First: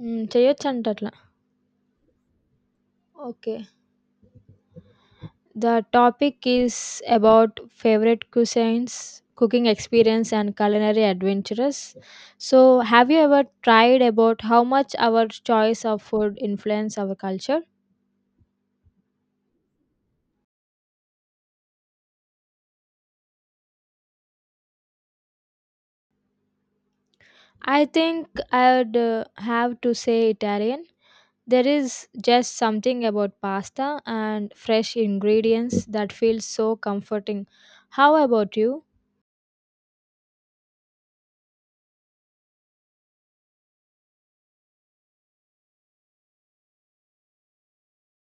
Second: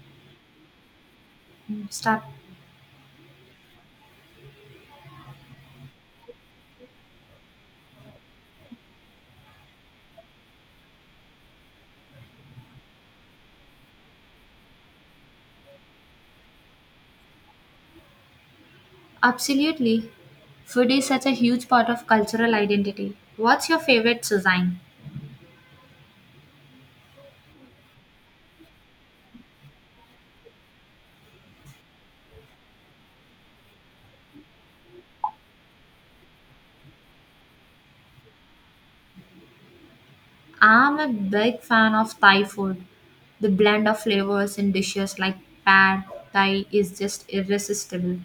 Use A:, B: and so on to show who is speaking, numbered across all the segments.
A: హ్మ్. చేయొచ్చంట అట్లా.
B: Start.
A: Okay. The topic is about favourite cuisines, cooking experience and culinary adventures. So, have you ever tried about how much our choice of food influence our culture?
B: Absolutely. Food is such a huge part of cultural identity. What's your favorite cuisine?
A: I think I would have to say Italian. There is just something about pasta and fresh ingredients that feels so comforting. How about you?
B: I'm a big fan of Thai food. The blend of flavors in dishes like pad thai is just irresistible.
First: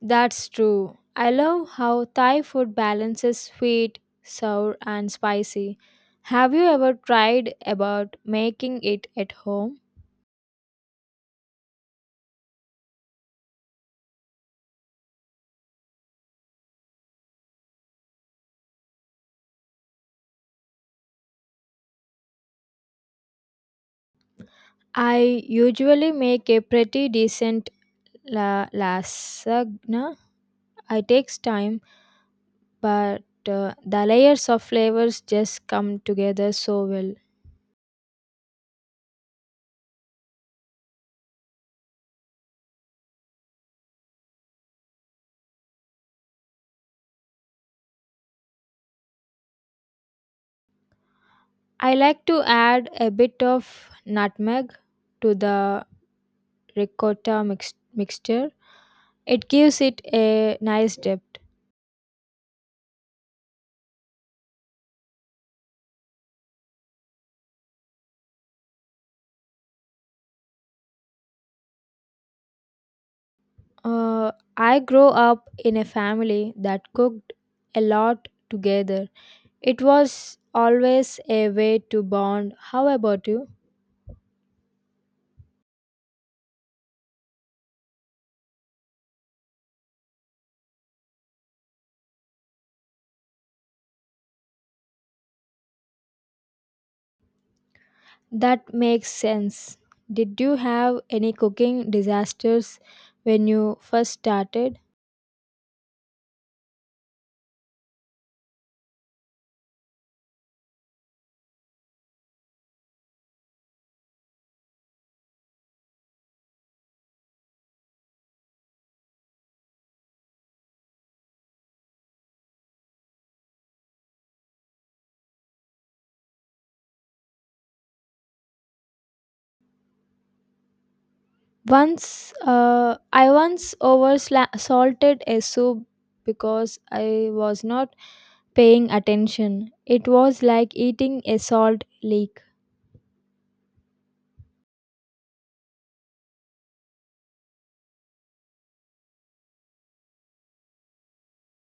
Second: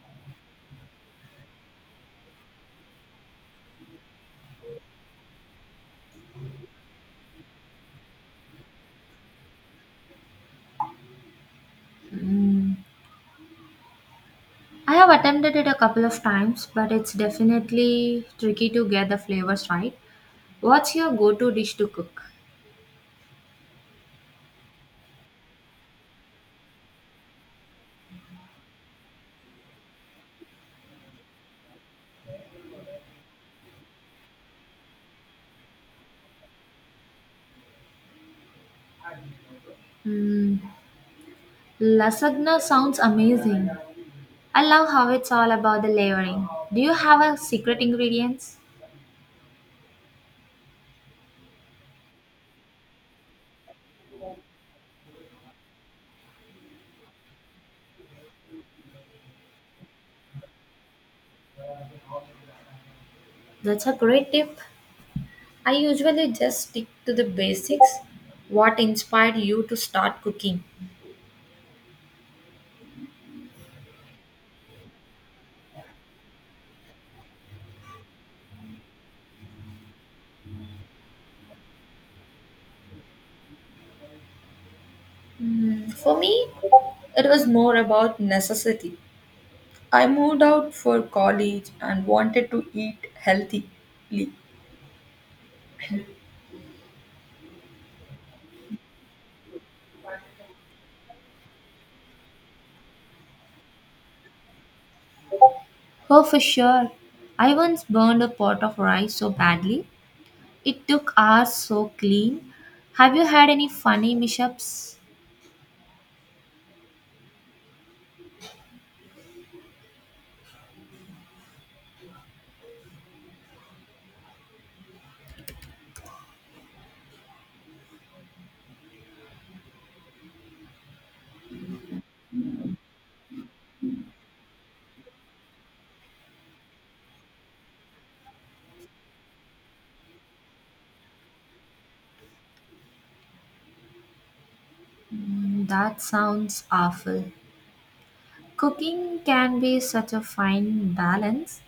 A: That's true. I love how Thai food balances sweet, sour, and spicy. Have you ever tried about making it at home?
B: Mm. I have attempted it a couple of times, but it's definitely tricky to get the flavors right. What's your go-to dish to cook?
A: I usually make a pretty decent lasagna. It takes time, but the layers of flavors just come together so well.
B: Mm, lasagna sounds amazing. I love how it's all about the layering. Do you have a secret ingredients?
A: I like to add a bit of nutmeg to the ricotta mixture. It gives it a nice depth.
B: That's a great tip. I usually just stick to the basics. What inspired you to start cooking?
A: I grew up in a family that cooked a lot together. It was always a way to bond. How about you?
B: Hmm, for me, it was more about necessity. I moved out for college and wanted to eat healthily.
A: That makes sense. Did you have any cooking disasters when you first started?
B: Oh, for sure. I once burned a pot of rice so badly. It took hours so clean. Have you had any funny mishaps?
A: I once over salted a soup because I was not paying attention. It was like eating a salt leak.
B: Mm, that sounds awful. Cooking can be such a fine balance.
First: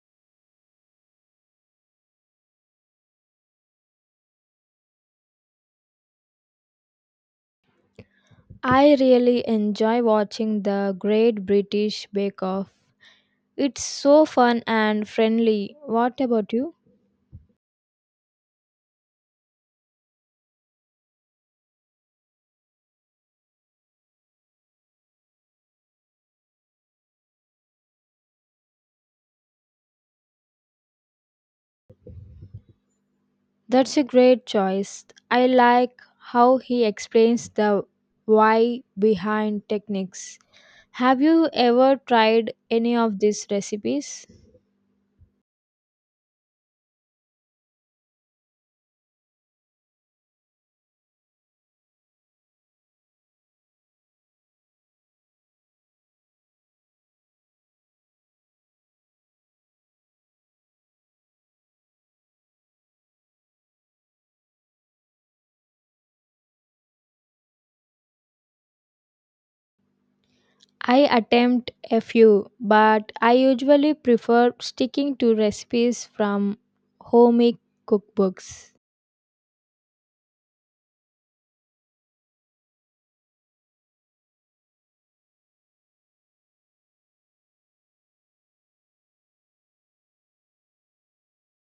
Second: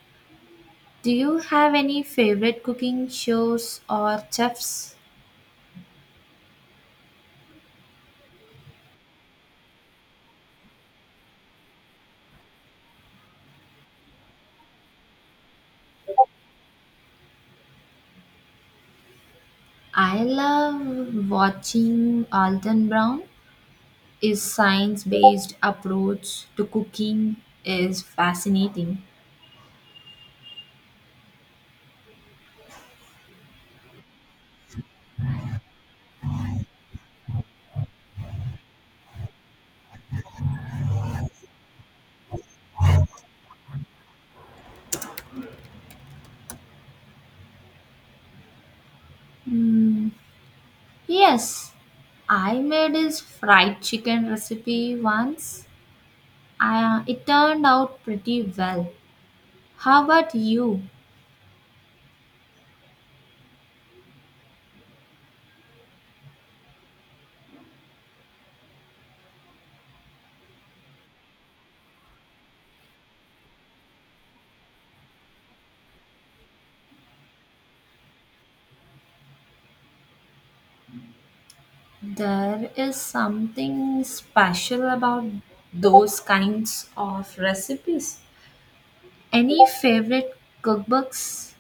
B: Do you have any favorite cooking shows or chefs?
A: I really enjoy watching the Great British Bake Off. It's so fun and friendly. What about you?
B: I love watching Alton Brown. His science based approach to cooking is fascinating.
A: That's a great choice. I like how he explains the why behind techniques. Have you ever tried any of these recipes?
B: Mm, yes, I made his fried chicken recipe once. It turned out pretty well. How about you?
A: I attempt a few, but I usually prefer sticking to recipes from homemade cookbooks.
B: There is something special about those kinds of recipes. Any favorite cookbooks?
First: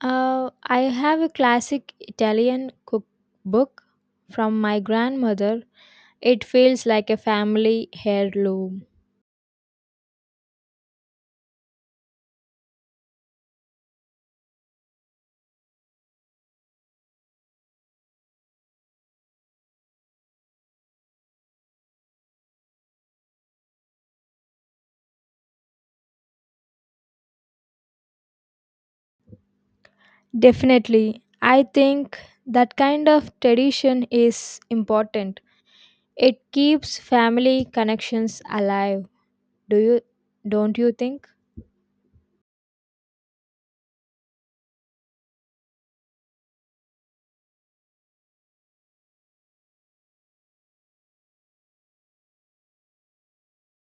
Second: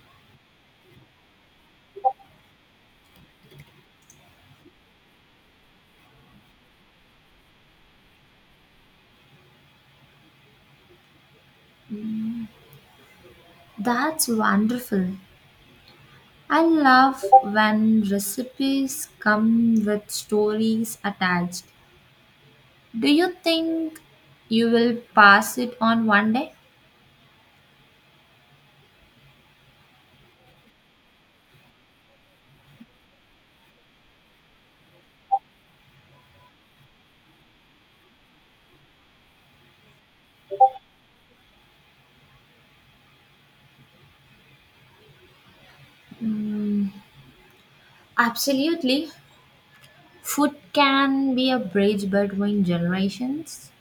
A: I have a classic Italian cookbook from my grandmother. It feels like a family heirloom.
B: That's wonderful. I love when recipes come with stories attached. Do you think you will pass it on one day?
A: Definitely. I think that kind of tradition is important. It keeps family connections alive. Do you Don't you think?
B: Absolutely. Food can be a bridge between generations.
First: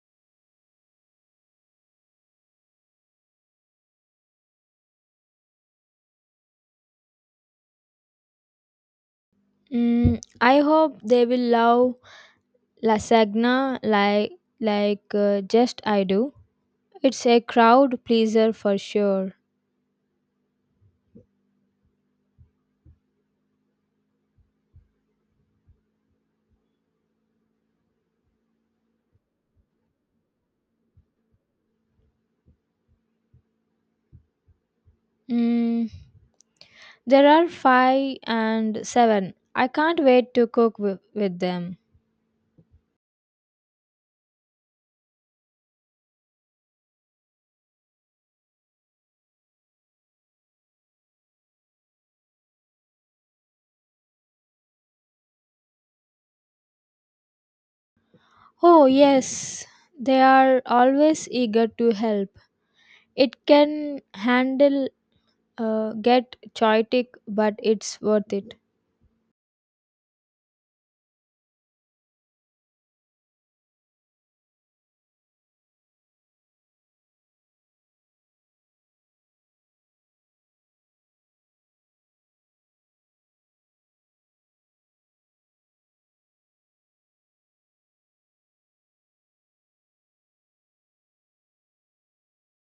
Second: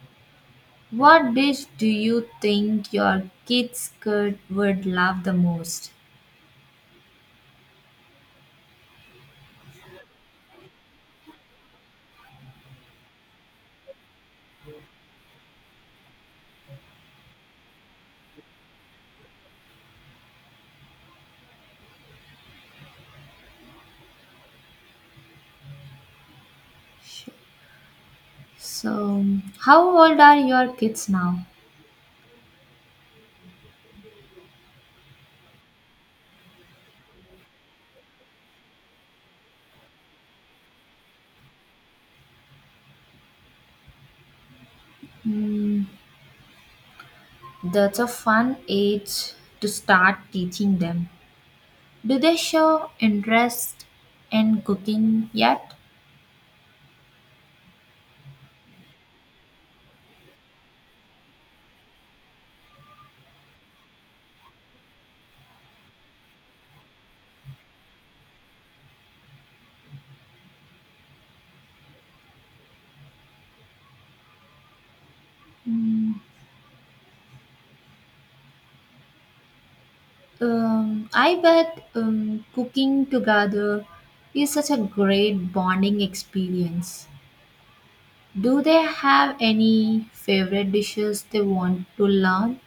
B: What dish do you think your kids could would love the most?
A: Mm, I hope they will love lasagna like just I do. It's a crowd pleaser for sure.
B: So, how old are your kids now?
A: Mm, there are five and seven. I can't wait to cook with them.
B: Hmm, that's a fun age to start teaching them. Do they show interest in cooking yet?
A: Oh, yes, they are always eager to help. It can handle, get chaotic, but it's worth it.
B: Mm, I bet cooking together is such a great bonding experience. Do they have any favorite dishes they want to learn?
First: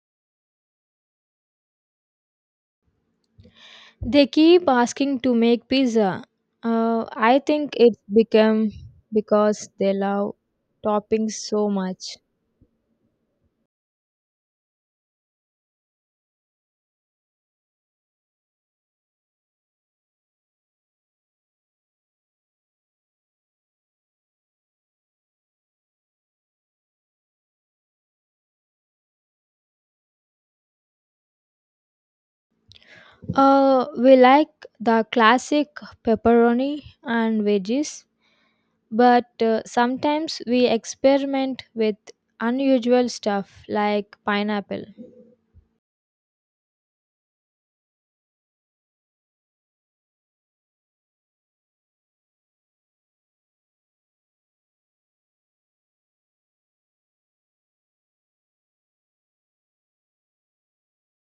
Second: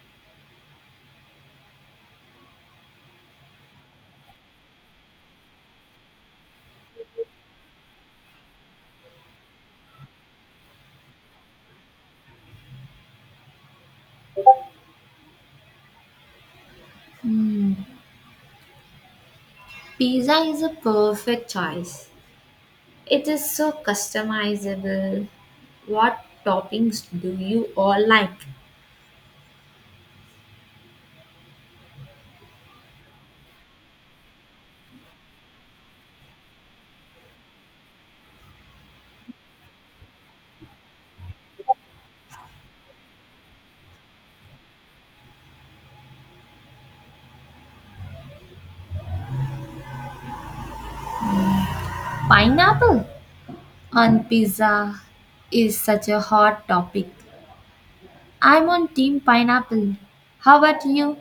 A: They keep asking to make pizza. Uh, I think it's become because they love toppings so much.
B: Hmm, pizza is a perfect choice. It is so customizable. What toppings do you all like?
A: We like the classic pepperoni and veggies. But sometimes we experiment with unusual stuff like pineapple.
B: Pineapple on pizza is such a hot topic. I'm on team pineapple. How about you?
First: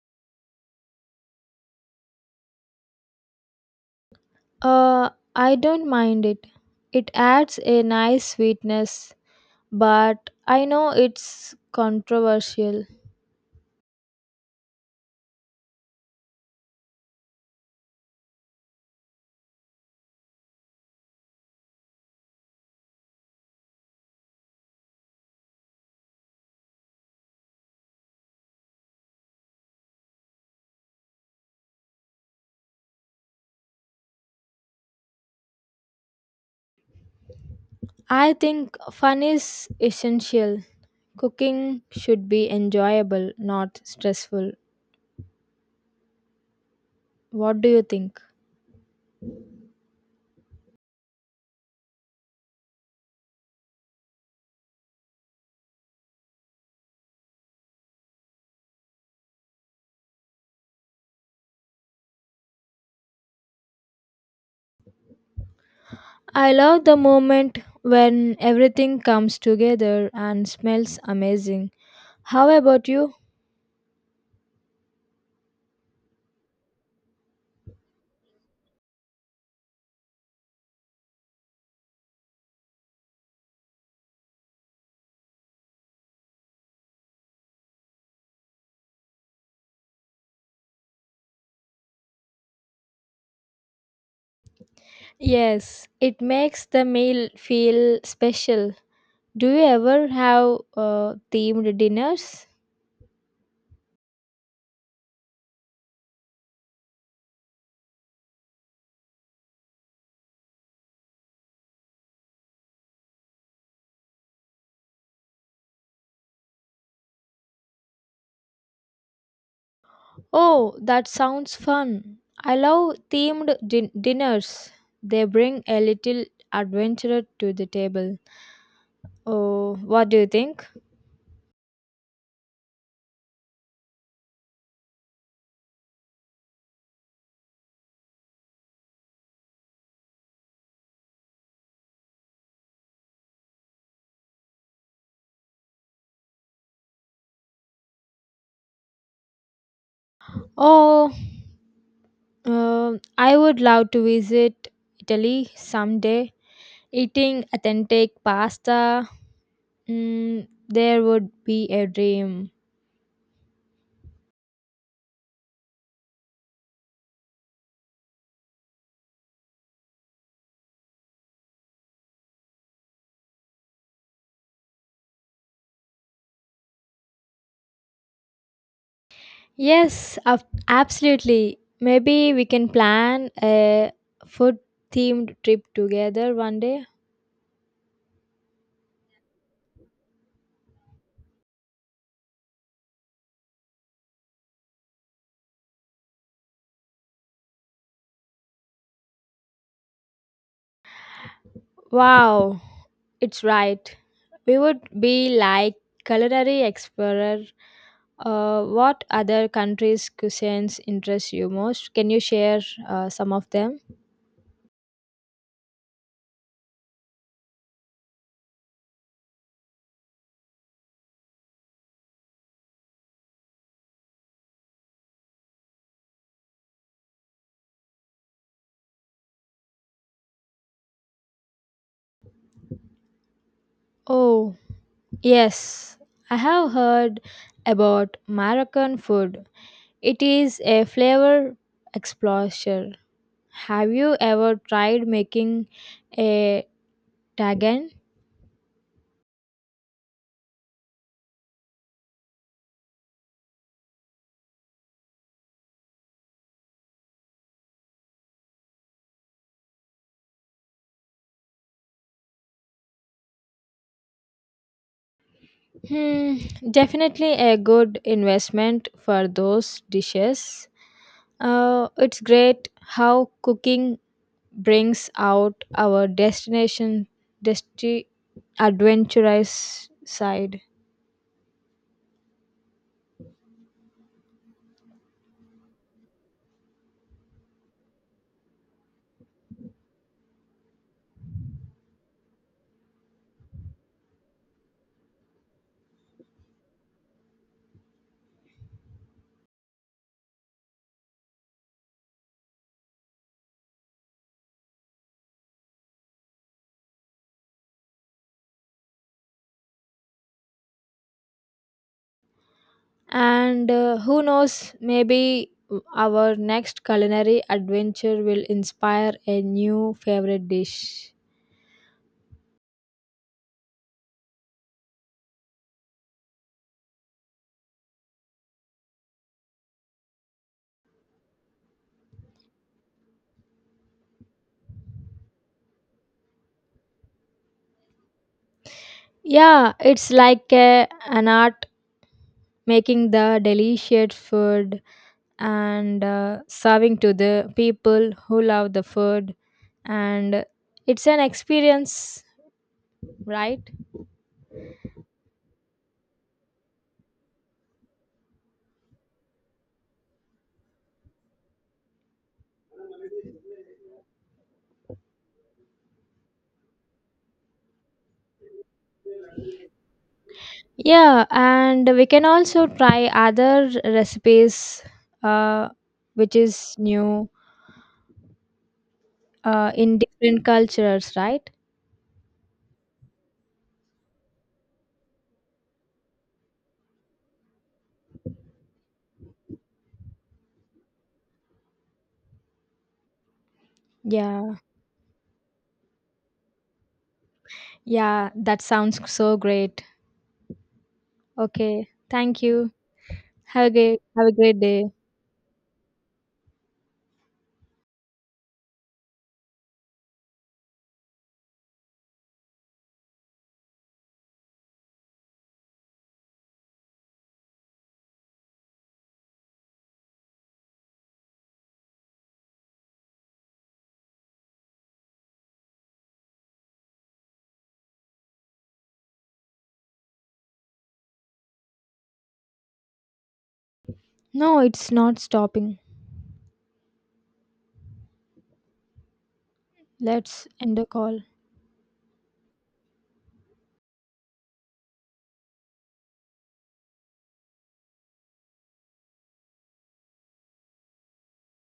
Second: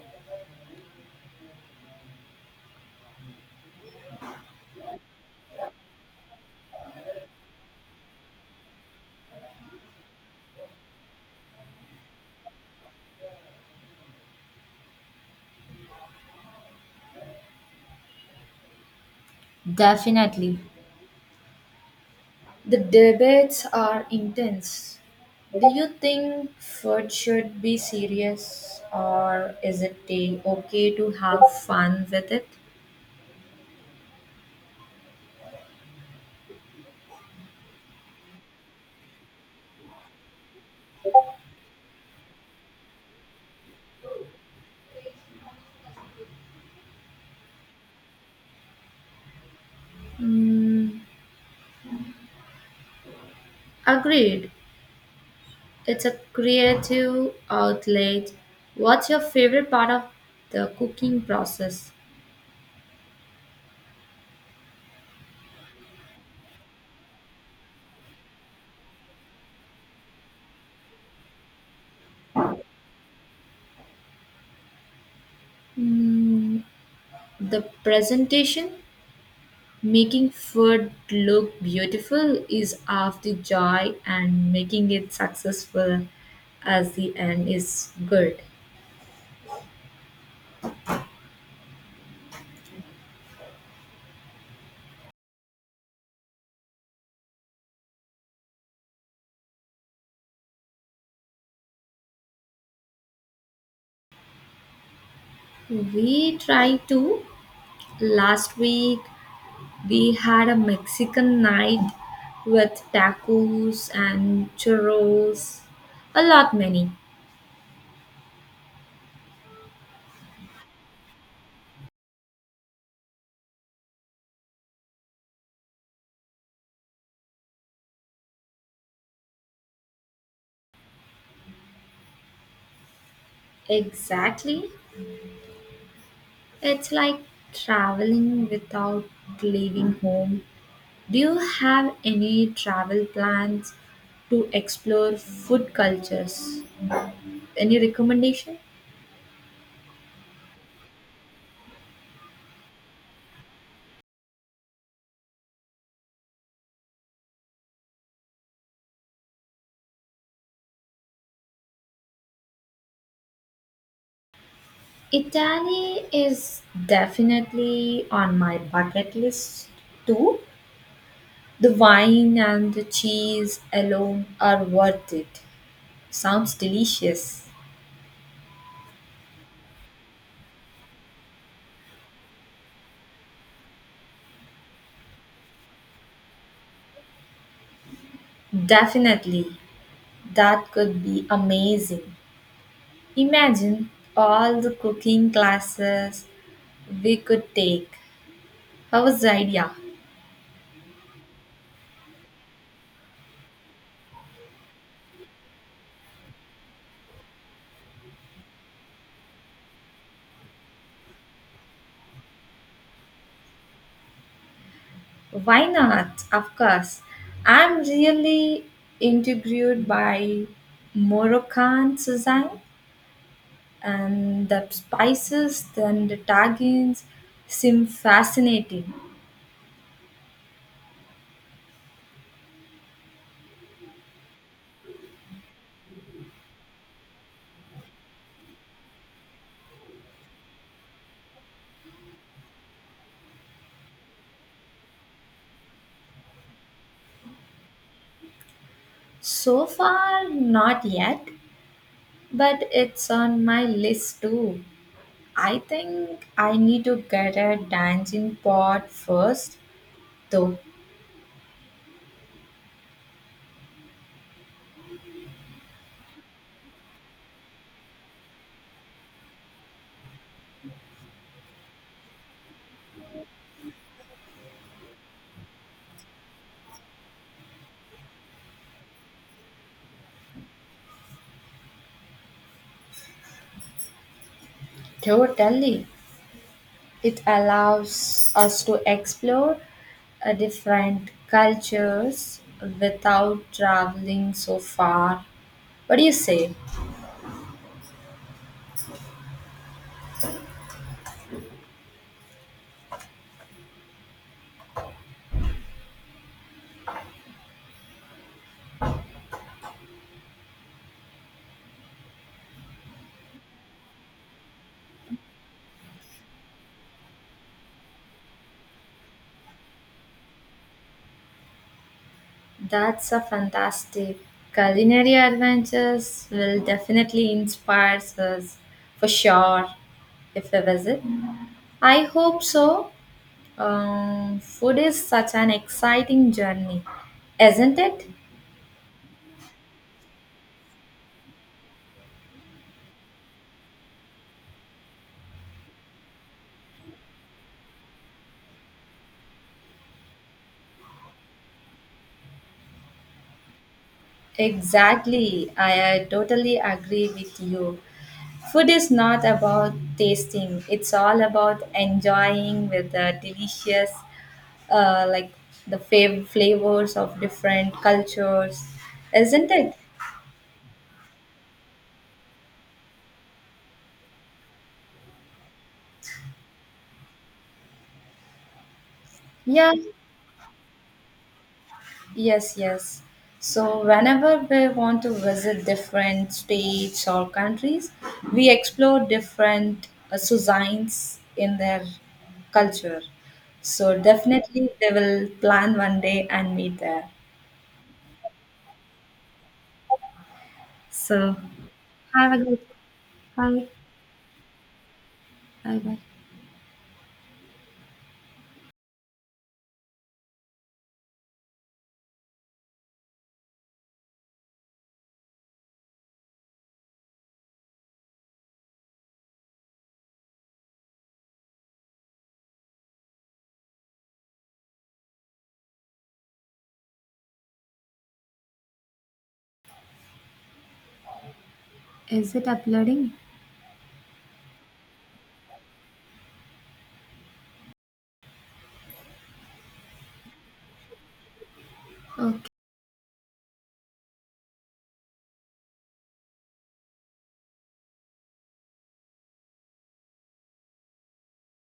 A: Uh, I don't mind it. It adds a nice sweetness, but I know it's controversial.
B: Definitely. The debates are intense. Do you think food should be serious or is okay to have fun with it?
A: I think fun is essential. Cooking should be enjoyable, not stressful. What do you think?
B: Hmm. Agreed. It's a creative outlet. What's your favorite part of the cooking process?
A: I love the moment when everything comes together and smells amazing. How about you?
B: Mm, the presentation, making food look beautiful is half the joy, and making it successful as the end is good.
A: Yes, it makes the meal feel special. Do you ever have themed dinners?
B: We try to. Last week, we had a Mexican night with tacos and churros, a lot many.
A: Oh, that sounds fun. I love themed dinners. They bring a little adventure to the table. Oh, what do you think?
B: Exactly. It's like traveling without leaving home. Do you have any travel plans to explore food cultures? Any recommendation?
A: Oh, I would love to visit Italy someday. Eating authentic pasta, mm, there would be a dream.
B: Italy is definitely on my bucket list too. The wine and the cheese alone are worth it. Sounds delicious.
A: Yes, absolutely. Maybe we can plan a food themed trip together one day.
B: Definitely. That could be amazing. Imagine all the cooking classes we could take. How's the idea?
A: Wow, it's right. We would be like culinary explorer. What other countries' cuisines interest you most? Can you share some of them?
B: Why not? Of course. I'm really intrigued by Moroccan cuisine. The spices and the tagines seem fascinating.
A: Oh, yes. I have heard about Moroccan food. It is a flavor explosion. Have you ever tried making a tagan?
B: So far, not yet, but it's on my list too. I think I need to get a dancing pot first, though.
A: Hmm, definitely a good investment for those dishes. It's great how cooking brings out our desti- adventurous side.
B: Totally. It allows us to explore different cultures without traveling so far. What do you say?
A: And who knows, maybe our next culinary adventure will inspire a new favorite dish.
B: That's a fantastic. Culinary adventures will definitely inspire us for sure if we visit. I hope so. Food is such an exciting journey, isn't it?
A: Yeah, it's like an art making the delicious food and serving to the people who love the food and it's an experience, right?
B: Exactly. I totally agree with you. Food is not about tasting, it's all about enjoying with the delicious, like the flavors of different cultures, isn't it?
A: Yeah, and we can also try other recipes, uh, which is new,
B: Yeah,
A: in different cultures, right?
B: yes, yes. So, whenever we want to visit different states or countries, we explore different cuisines in their culture. So,
A: Yeah,
B: definitely, they will plan one day and meet there.
A: yeah, that sounds so great.
B: So,
A: Okay,
B: have a
A: thank you.
B: good bye.
A: Have a great day.
B: Bye bye. Is it uploading?
A: No, it's not stopping. Let's end the call.
B: Oh,